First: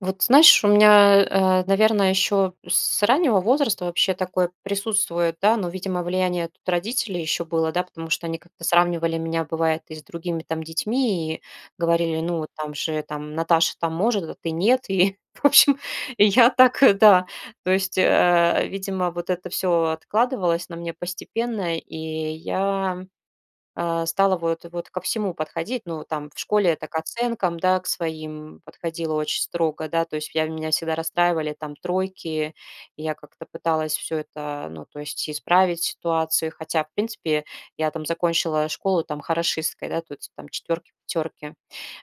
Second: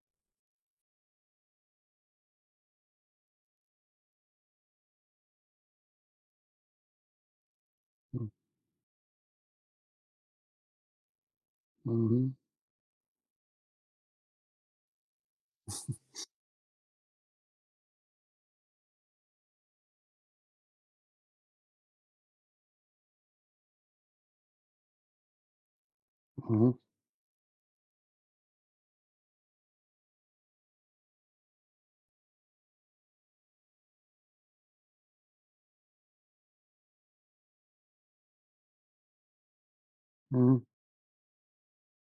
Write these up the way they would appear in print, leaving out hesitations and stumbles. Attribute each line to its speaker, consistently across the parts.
Speaker 1: Вот знаешь, у меня, наверное, еще с раннего возраста вообще такое присутствует, да, но, видимо, влияние тут родителей еще было, да, потому что
Speaker 2: М,
Speaker 1: они как-то сравнивали меня, бывает, и с другими там детьми, и говорили,
Speaker 2: мгм,
Speaker 1: ну, вот там же там Наташа там может, а ты нет, и, в общем, и я так, да, то есть, видимо, вот это все откладывалось на мне постепенно, и я стала вот ко всему подходить. Ну, там, в школе
Speaker 2: мгм,
Speaker 1: это к оценкам, да, к своим подходила очень строго, да, то есть я меня всегда расстраивали там тройки, и я как-то пыталась все это, ну, то есть исправить ситуацию, хотя, в принципе, я там закончила школу там хорошисткой, да, тут там
Speaker 2: мгм,
Speaker 1: четверки, пятерки.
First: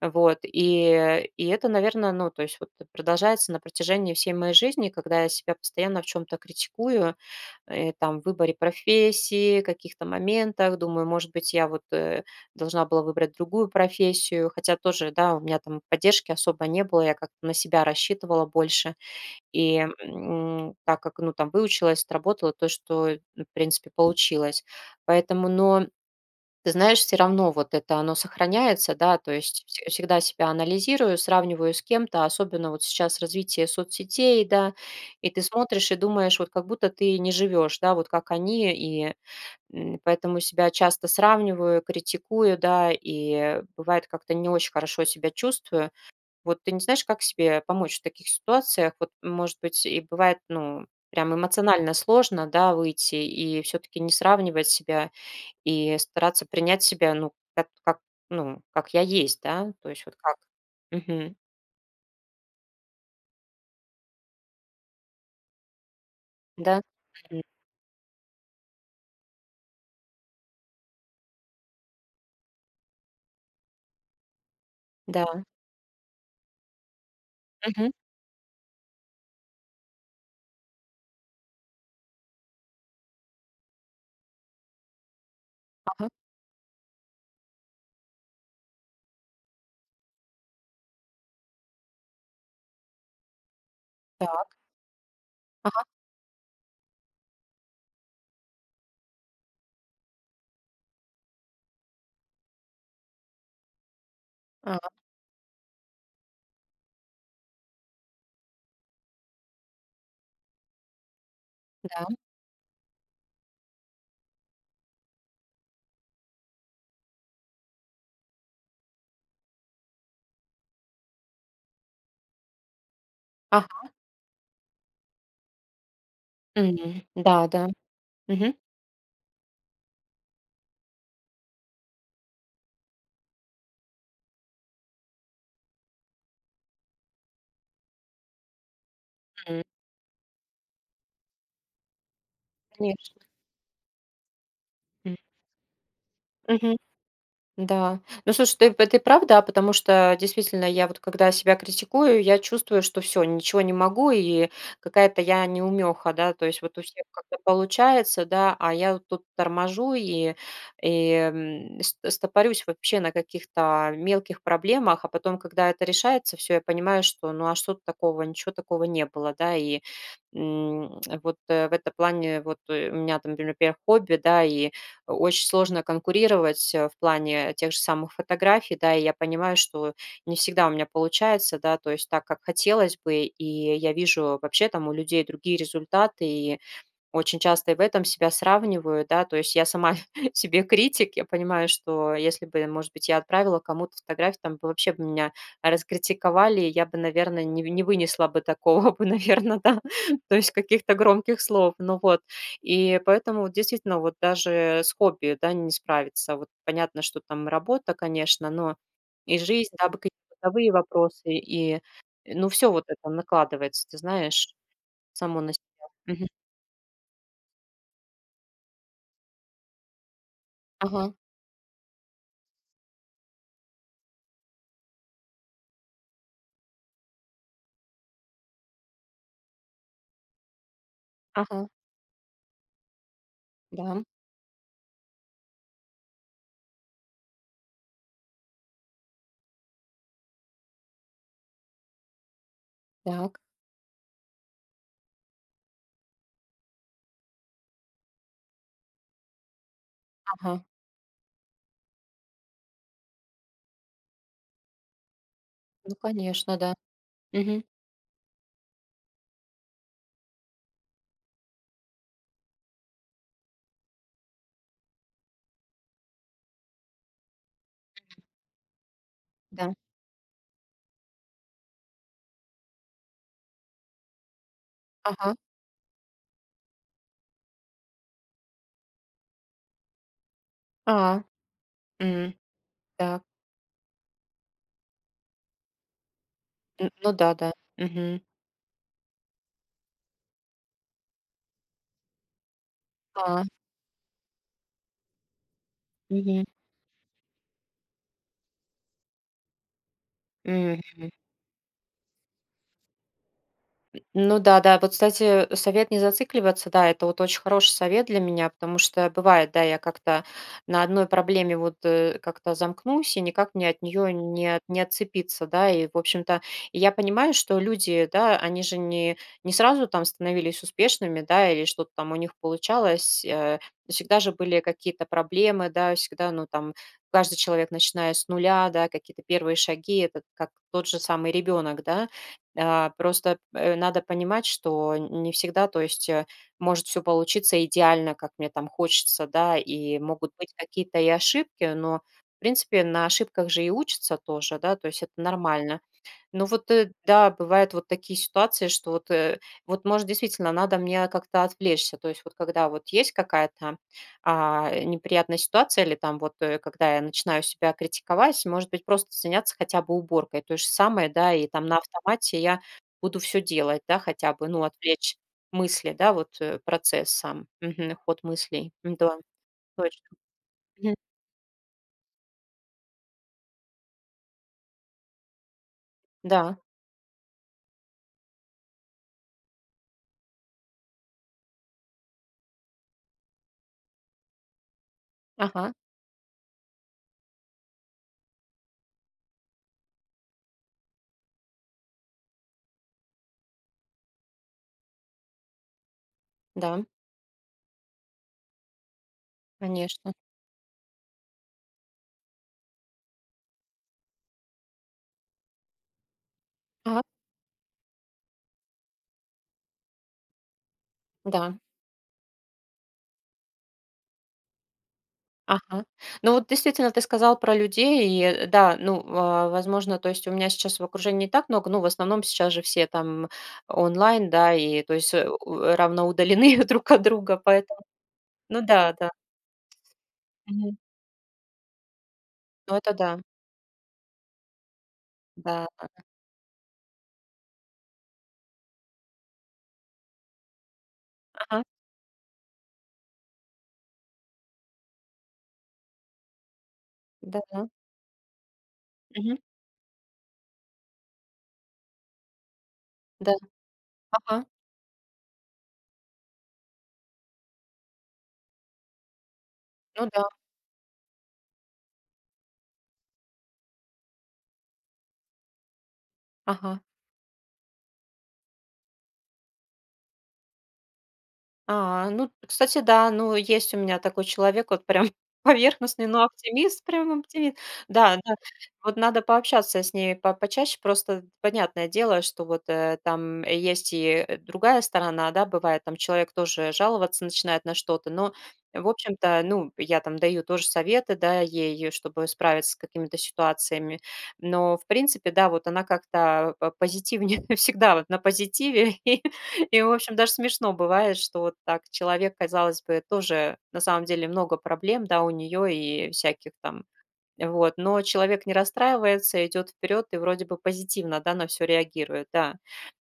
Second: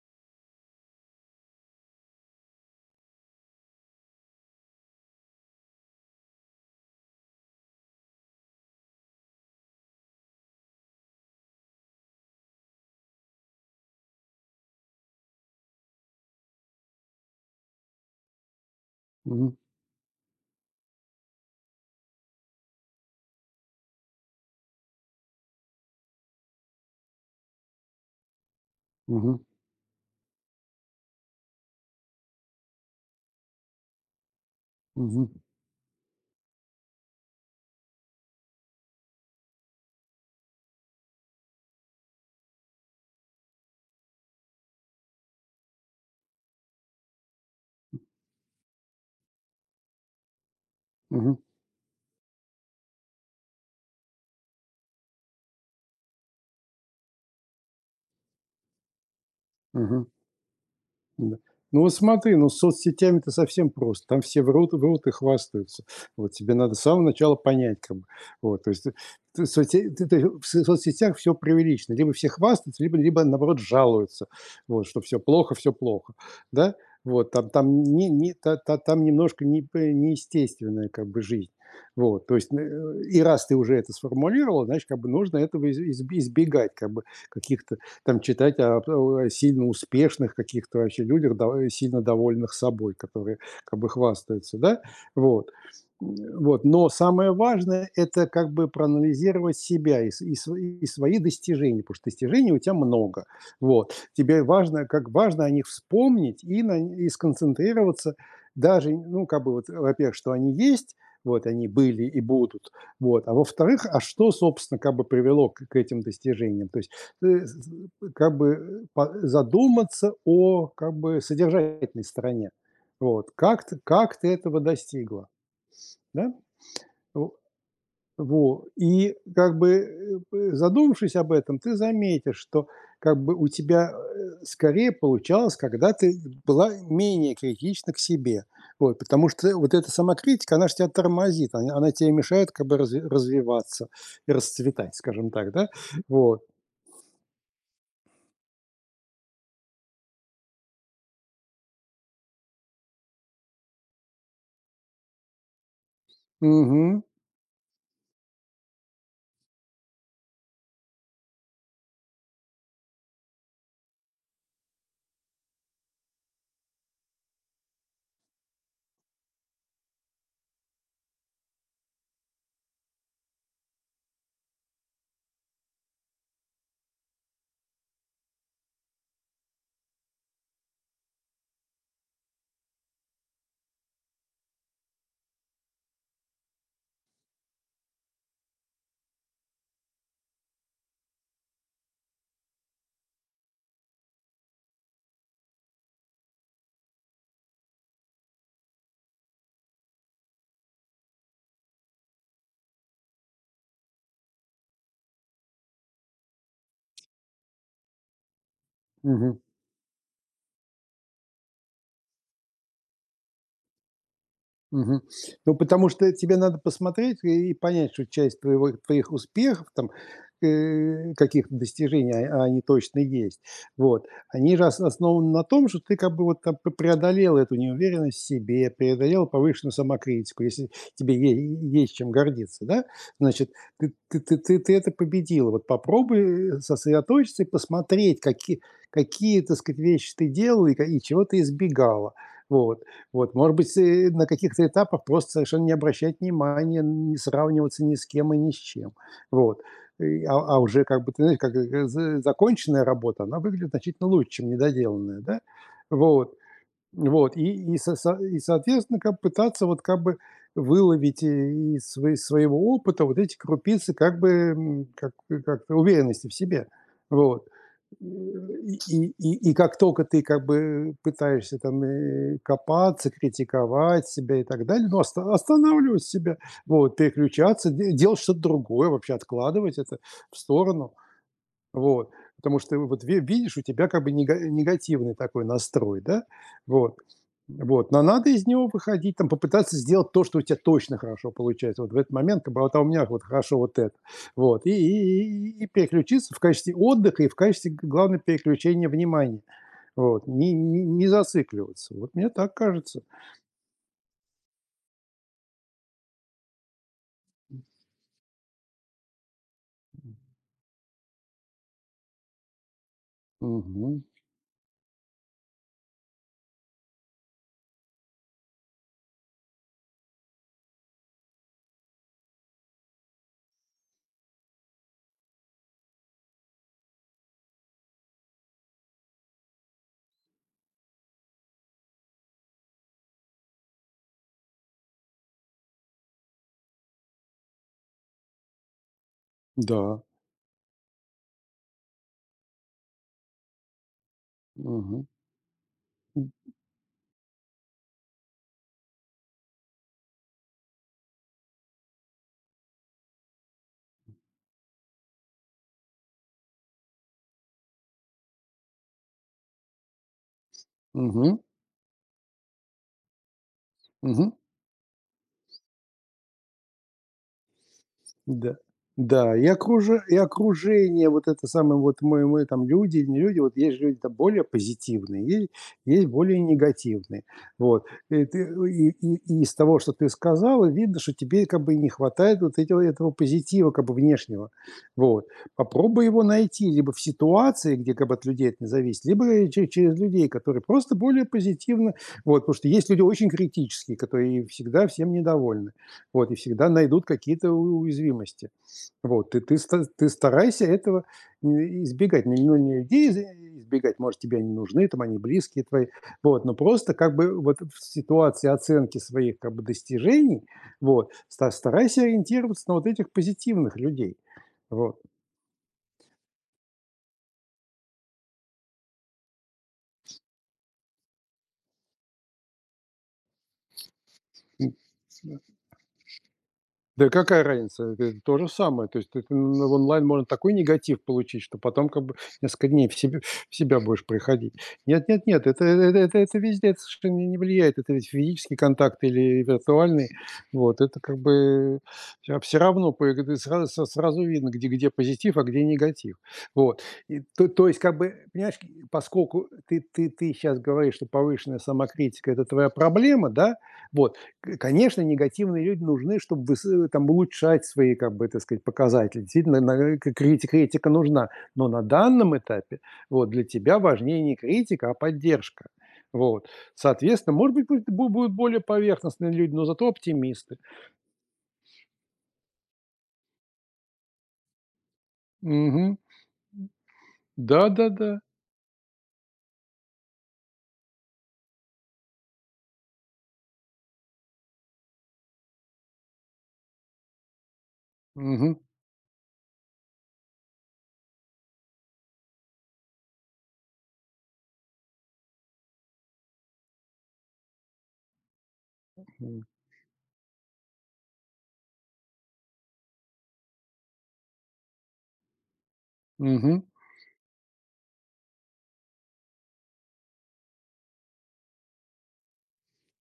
Speaker 1: Вот, и это, наверное, ну, то есть вот продолжается на протяжении всей моей жизни, когда я себя постоянно в чем то критикую, там, выборе профессии, каких-то моментах. Думаю, может быть, я вот должна была выбрать другую профессию, хотя тоже, да, у меня там поддержки особо не было, я как-то на себя рассчитывала больше.
Speaker 2: мгм,
Speaker 1: И так как, ну, там выучилась, отработала то, что, в принципе, получилось. Поэтому, но ты знаешь, все равно вот это оно сохраняется, да, то
Speaker 2: мгм,
Speaker 1: есть вс всегда себя анализирую, сравниваю с кем-то, особенно вот сейчас развитие соцсетей, да, и ты смотришь и думаешь, вот как будто ты не живешь, да, вот как они, и, поэтому себя часто сравниваю, критикую, да, и бывает как-то не очень хорошо себя чувствую. Вот ты не знаешь, как себе помочь в таких ситуациях? Вот, может быть, и бывает, ну, прям
Speaker 2: мгм,
Speaker 1: эмоционально сложно, да, выйти и все таки не сравнивать себя и стараться принять себя, ну, как, ну, как я есть, да, то есть
Speaker 2: мгм.
Speaker 1: вот как.
Speaker 2: Да.
Speaker 1: Мгм.
Speaker 2: Ну вот смотри, ну с соцсетями-то совсем просто. Там все врут, врут и хвастаются. Вот тебе надо с
Speaker 1: Да.
Speaker 2: самого начала
Speaker 1: Мгм.
Speaker 2: понять, как бы. Вот, то есть ты в соцсетях все преувеличено. Либо все хвастаются, либо наоборот жалуются, вот, что
Speaker 1: Да.
Speaker 2: все плохо, да? Вот, там, там,
Speaker 1: Мгм.
Speaker 2: не, не, та- та- там немножко не, п- неестественная как бы жизнь. Вот, то есть, и раз ты уже это сформулировал, значит, как бы нужно этого из- из-
Speaker 1: Ага.
Speaker 2: избегать, как бы каких-то там читать о сильно успешных каких-то вообще людях, сильно довольных собой, которые как бы
Speaker 1: Так.
Speaker 2: хвастаются, да. Вот.
Speaker 1: Ага.
Speaker 2: Вот, но самое важное — это как бы проанализировать себя и свои достижения, потому что достижений у тебя много. Вот. Тебе
Speaker 1: А,
Speaker 2: важно о них вспомнить и на нь и сконцентрироваться даже, ну, как бы вот, во-первых, что они есть, вот, они были
Speaker 1: да.
Speaker 2: и будут, вот, а во-вторых, а что, собственно, как бы привело к этим достижениям. То есть ты как бы э, по задуматься о, как бы, содержательной стороне. Вот. Как ты
Speaker 1: Ага.
Speaker 2: как ты этого достигла, да?
Speaker 1: М.
Speaker 2: Во
Speaker 1: Да, да. Мгм.
Speaker 2: во. И как бы, задумавшись об этом, ты заметишь, что как бы у тебя, скорее получалось, когда ты была менее критична к себе. Вот. Потому что
Speaker 1: М.
Speaker 2: вот эта самокритика, она же тебя тормозит, она тебе мешает как бы разви
Speaker 1: Конечно.
Speaker 2: развиваться и расцветать,
Speaker 1: М.
Speaker 2: скажем так, да? Вот.
Speaker 1: Мгм. Да. Ну, слушай, ты прав, да, потому что действительно я вот когда себя критикую, я чувствую, что все, ничего не могу и какая-то я неумеха, да. То есть вот у
Speaker 2: Мгм.
Speaker 1: всех как-то получается, да, а я вот тут торможу и, ст стопорюсь вообще на каких-то мелких проблемах, а потом, когда это решается все, я понимаю, что ну а что тут такого, ничего такого не было, да. И, вот, в этом плане вот, у меня там, например, хобби, да, и очень сложно конкурировать, в плане тех же самых фотографий, да. И я понимаю, что не всегда у меня получается, да, то есть так, как хотелось бы. И я вижу вообще там у людей другие результаты, и очень часто и в этом себя сравниваю, да, то есть я сама себе критик, я понимаю, что если бы, может быть, я отправила кому-то фотографию, там бы вообще бы меня раскритиковали, я бы, наверное, не вынесла бы такого бы, наверное, да, то есть каких-то громких слов, ну вот, и поэтому вот действительно вот даже с хобби, да, не справиться, вот понятно, что там работа, конечно, но
Speaker 2: Мгм.
Speaker 1: и жизнь, да, какие-то бытовые вопросы, и, ну, все вот это накладывается, ты знаешь,
Speaker 2: Мгм.
Speaker 1: само на
Speaker 2: Ну,
Speaker 1: себя.
Speaker 2: потому что
Speaker 1: Мгм.
Speaker 2: тебе надо посмотреть и понять, что часть твоего твоих успехов, там,
Speaker 1: Ага.
Speaker 2: каких-то достижений, а они точно есть. Вот. Они же ос основаны на том, что ты как бы вот там преодолел эту неуверенность в себе, преодолел повышенную самокритику, если тебе е
Speaker 1: Ага,
Speaker 2: есть чем гордиться, да. Значит, ты
Speaker 1: да,
Speaker 2: ты ты ты ты это победила. Вот попробуй, сосредоточиться и посмотреть, какие, так сказать, вещи ты делала и чего ты избегала. Вот. Вот,
Speaker 1: так,
Speaker 2: может быть, на каких-то этапах просто совершенно не обращать внимания, не сравниваться ни с кем и ни с чем. Вот. И, а
Speaker 1: ага,
Speaker 2: уже как бы, ты знаешь, как законченная работа, она выглядит значительно лучше, чем недоделанная, да?
Speaker 1: ну,
Speaker 2: Вот.
Speaker 1: конечно, да.
Speaker 2: Вот.
Speaker 1: Мгм,
Speaker 2: И соответственно, как пытаться вот как бы выловить из своего опыта вот эти крупицы как бы как, как-то уверенности в себе. Вот и
Speaker 1: да,
Speaker 2: как только ты как бы пытаешься там копаться, критиковать себя и так далее, ну,
Speaker 1: ага,
Speaker 2: останавливать себя, вот, переключаться, делать что-то другое, вообще откладывать это в сторону.
Speaker 1: а,
Speaker 2: Вот.
Speaker 1: м,
Speaker 2: Потому что вот ви
Speaker 1: так,
Speaker 2: видишь, у тебя как бы негативный такой настрой, да?
Speaker 1: н
Speaker 2: Вот.
Speaker 1: ну да, да,
Speaker 2: Вот. Но
Speaker 1: мгм,
Speaker 2: надо из него выходить, там, попытаться сделать то, что у тебя точно хорошо получается. Вот в этот момент как бы: "Вот, а у меня вот
Speaker 1: а,
Speaker 2: хорошо вот это". Вот. И переключиться в
Speaker 1: мгм,
Speaker 2: качестве отдыха и в качестве, г главное, переключения внимания. Вот. Не
Speaker 1: мгм.
Speaker 2: зацикливаться. Вот мне так кажется.
Speaker 1: Ну да, да. Вот, кстати, совет не зацикливаться, да, это вот очень хороший совет для меня, потому что бывает, да, я как-то на одной проблеме вот как-то замкнусь и никак мне от
Speaker 2: Мгм.
Speaker 1: нее не отцепиться, да, и, в общем-то, и я понимаю, что люди, да, они же не сразу там становились успешными, да, или что-то там у них получалось, всегда же были какие-то проблемы, да, всегда, ну, там, каждый человек, начиная с нуля, да, какие-то первые шаги, это как тот же самый ребенок, да, просто, надо понимать, что не всегда, то есть, может все получиться идеально, как мне там хочется, да, и
Speaker 2: Да.
Speaker 1: могут быть какие-то и ошибки, но, в принципе, на ошибках же и учатся тоже, да, то есть
Speaker 2: Мгм.
Speaker 1: это нормально.
Speaker 2: М.
Speaker 1: Ну вот, да, бывают вот такие ситуации, что вот, вот, может, действительно надо мне как-то отвлечься. То есть вот когда вот есть какая-то, неприятная ситуация или там вот, когда я начинаю себя критиковать, может быть, просто заняться хотя бы уборкой. То же самое, да,
Speaker 2: Мгм.
Speaker 1: и там на автомате я буду все делать, да,
Speaker 2: Мгм.
Speaker 1: хотя бы, ну, отвлечь мысли, да, вот, процесс сам, мгм, ход
Speaker 2: Да.
Speaker 1: мыслей. М, да,
Speaker 2: Да, и окружи
Speaker 1: точно.
Speaker 2: и
Speaker 1: Мгм.
Speaker 2: окружение, вот это самое, вот мы там люди, не люди, вот есть же люди-то более позитивные, е есть более
Speaker 1: Да,
Speaker 2: негативные. Вот. И ты и из того, что ты сказала, видно, что тебе как бы и не хватает вот этого позитива как бы внешнего. Вот.
Speaker 1: ага,
Speaker 2: Попробуй его найти либо в ситуации, где как бы от людей это не зависит, либо че через людей, которые просто более позитивно вот, потому что есть люди очень критические, которые всегда всем недовольны. Вот, и всегда
Speaker 1: да,
Speaker 2: найдут какие-то у уязвимости. Вот, и ты ста ты
Speaker 1: конечно.
Speaker 2: старайся этого и избегать. Ну, не людей избегать, может, тебе они нужны, там они близкие твои. Вот, но просто
Speaker 1: Ага,
Speaker 2: как бы вот в ситуации оценки своих как бы достижений, вот, ста
Speaker 1: да.
Speaker 2: старайся ориентироваться на вот этих позитивных людей. Вот.
Speaker 1: Ага. Ну вот действительно, ты сказал про людей, и да, ну, возможно, то есть у меня сейчас в окружении не так много, ну, в основном сейчас же все там онлайн, да,
Speaker 2: М.
Speaker 1: и то есть равно удалены друг от
Speaker 2: Да и
Speaker 1: друга,
Speaker 2: какая
Speaker 1: поэтому,
Speaker 2: разница? Это то же
Speaker 1: ну
Speaker 2: самое.
Speaker 1: да,
Speaker 2: То есть
Speaker 1: да,
Speaker 2: ты ты н в онлайн можно такой
Speaker 1: мгм,
Speaker 2: негатив получить, что потом как бы несколько
Speaker 1: ну
Speaker 2: дней
Speaker 1: это да,
Speaker 2: в себя будешь приходить. Нет, нет, нет, это
Speaker 1: да,
Speaker 2: это это это везде, это совершенно не влияет. Это ведь физический контакт или виртуальный. Вот это как
Speaker 1: ага,
Speaker 2: бы все равно по г сразу с сразу видно, где позитив, а где негатив. Вот. И
Speaker 1: да,
Speaker 2: то то
Speaker 1: да,
Speaker 2: есть как бы, понимаешь,
Speaker 1: мгм,
Speaker 2: поскольку ты сейчас говоришь, что повышенная самокритика — это твоя проблема,
Speaker 1: да,
Speaker 2: да? Вот.
Speaker 1: ага,
Speaker 2: К конечно, негативные люди нужны, чтобы там улучшать свои, как бы это сказать, показатели. Действительно,
Speaker 1: ну
Speaker 2: к
Speaker 1: да,
Speaker 2: крити критика нужна. Но на данном этапе, вот, для тебя важнее не критика, а поддержка. Вот.
Speaker 1: ага.
Speaker 2: Соответственно, может быть, будет бу будут более поверхностные люди, но зато оптимисты.
Speaker 1: А, ну, кстати, да, ну, есть у меня такой человек, вот прям
Speaker 2: Мгм.
Speaker 1: поверхностный, но оптимист, прям оптимист.
Speaker 2: Да-да-да.
Speaker 1: Да, да, вот надо пообщаться с ней по почаще, просто понятное дело, что вот там есть и другая сторона, да, бывает, там человек тоже жаловаться начинает на что-то, но,
Speaker 2: Мгм.
Speaker 1: в общем-то, ну, я там даю тоже советы, да, ей, чтобы справиться с какими-то ситуациями, но, в принципе, да, вот она как-то позитивнее, всегда вот на позитиве. И, в общем, даже смешно бывает, что вот так человек, казалось бы, тоже на самом деле много проблем, да, у нее и всяких
Speaker 2: Мгм.
Speaker 1: там вот, но человек не расстраивается, идет вперед и вроде бы позитивно, да, на все реагирует, да.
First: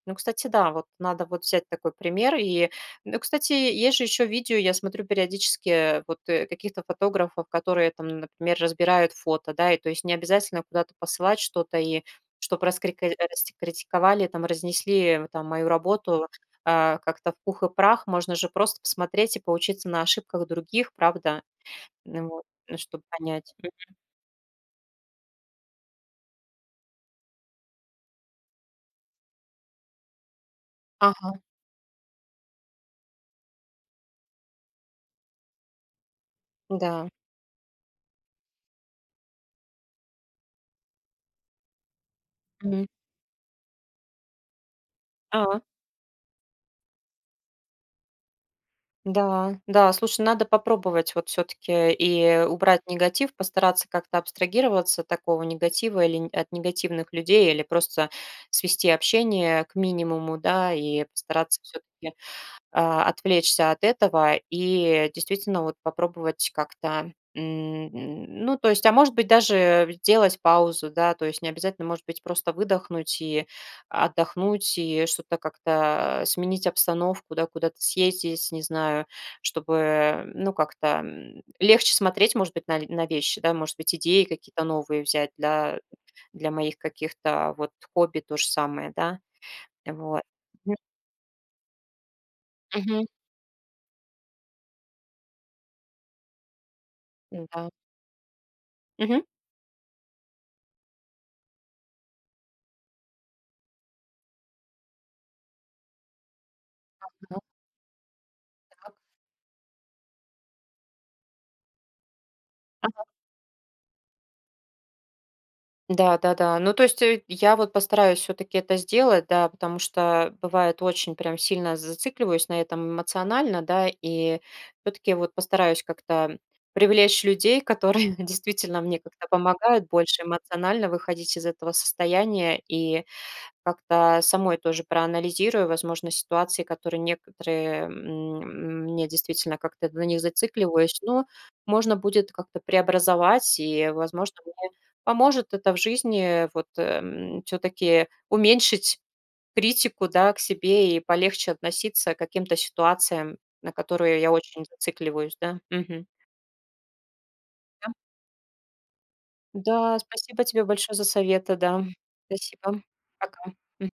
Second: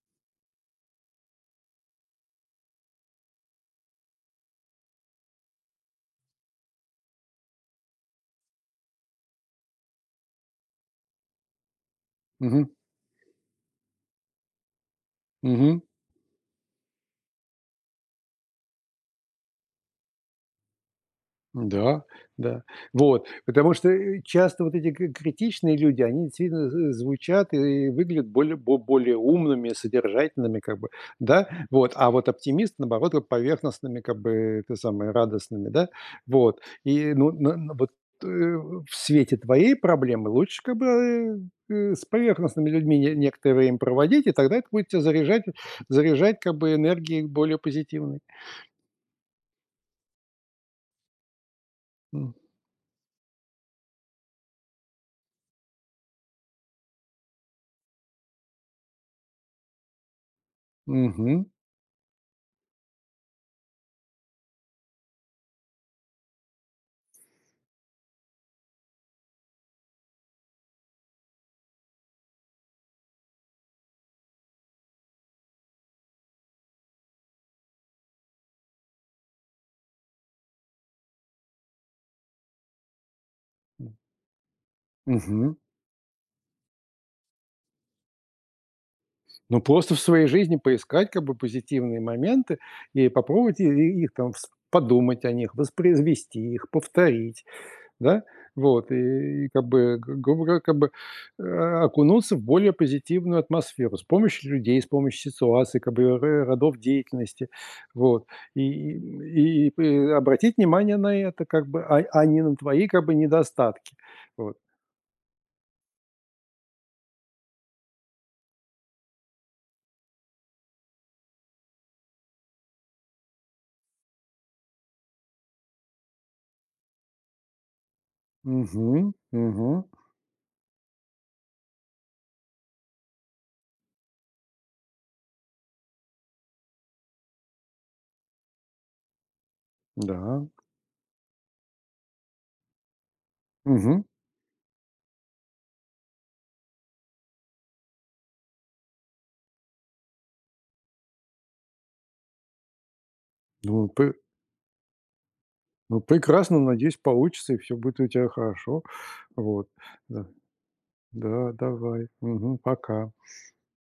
Speaker 1: Ну, кстати, да, вот надо вот взять такой пример. И, ну, кстати, есть же еще видео, я смотрю периодически вот каких-то фотографов, которые там, например, разбирают фото, да, и то есть не обязательно куда-то посылать что-то и
Speaker 2: Мгм.
Speaker 1: чтобы раскритиковали, там, разнесли там мою
Speaker 2: Мгм.
Speaker 1: работу как-то в пух и прах, можно же просто посмотреть и поучиться на ошибках других, правда.
Speaker 2: Да,
Speaker 1: Ну вот,
Speaker 2: да.
Speaker 1: ну, чтобы
Speaker 2: Вот.
Speaker 1: понять.
Speaker 2: Потому что, часто вот эти к критичные люди, они действительно з звучат и выглядят более бо более умными, содержательными, как бы,
Speaker 1: М.
Speaker 2: да. Вот. А вот оптимисты, наоборот, вот поверхностными, как бы, это самое, радостными, да. Вот.
Speaker 1: Да.
Speaker 2: И, ну, в свете твоей проблемы лучше, как бы, с поверхностными
Speaker 1: Мгм.
Speaker 2: людьми не некоторое время проводить, и тогда это будет тя заряжать
Speaker 1: А,
Speaker 2: заряжать, как бы, энергией более позитивной.
Speaker 1: да, да, слушай, надо попробовать вот все таки
Speaker 2: М.
Speaker 1: и убрать негатив, постараться как-то абстрагироваться от такого негатива или н от негативных людей, или просто свести общение к минимуму, да, и
Speaker 2: Мгм.
Speaker 1: постараться все таки отвлечься от этого и действительно вот попробовать как-то, ну, то есть, а может быть, даже сделать паузу, да, то есть не обязательно, может быть, просто выдохнуть и отдохнуть, и что-то как-то сменить обстановку, да, куда-то съездить, не знаю, чтобы, ну, как-то легче смотреть, может быть, на вещи, да, может быть, идеи какие-то новые взять
Speaker 2: Мгм.
Speaker 1: для, для моих каких-то вот хобби, то же самое, да,
Speaker 2: Ну, просто в
Speaker 1: вот.
Speaker 2: своей жизни
Speaker 1: Мгм.
Speaker 2: поискать как бы позитивные моменты
Speaker 1: Мгм.
Speaker 2: и попробовать и их там вс подумать о них, воспроизвести их, повторить,
Speaker 1: Да.
Speaker 2: да. Вот
Speaker 1: Мгм.
Speaker 2: и как бы, г грубо говоря, как бы, окунуться в более позитивную атмосферу с помощью людей, с помощью ситуаций, как бы ро родов
Speaker 1: Ну,
Speaker 2: деятельности. Вот
Speaker 1: да.
Speaker 2: и п обратить внимание на это как бы, а не на твои
Speaker 1: Ага.
Speaker 2: как бы недостатки. Вот.
Speaker 1: Да-да-да. Ну, то есть, я вот постараюсь все таки это сделать, да, потому что бывает очень прям сильно зацикливаюсь на этом эмоционально, да, и все таки вот постараюсь как-то привлечь людей, которые действительно мне
Speaker 2: Мгм,
Speaker 1: как-то
Speaker 2: мгм,
Speaker 1: помогают больше эмоционально выходить из этого состояния. И как-то самой тоже проанализирую, возможно, ситуации, которые некоторые, мне действительно как-то на них
Speaker 2: да,
Speaker 1: зацикливаюсь, но можно будет как-то преобразовать, и,
Speaker 2: мгм.
Speaker 1: возможно, мне поможет это в жизни вот все-таки уменьшить критику, да, к себе и полегче относиться к каким-то ситуациям, на
Speaker 2: Ну,
Speaker 1: которые я очень зацикливаюсь, да.
Speaker 2: Ну,
Speaker 1: Мгм.
Speaker 2: прекрасно, надеюсь, получится, и все будет у тебя хорошо. Вот.
Speaker 1: Да,
Speaker 2: Да,
Speaker 1: спасибо тебе большое за
Speaker 2: да,
Speaker 1: советы, да.
Speaker 2: давай. Мгм.
Speaker 1: Спасибо.
Speaker 2: Пока.
Speaker 1: Пока.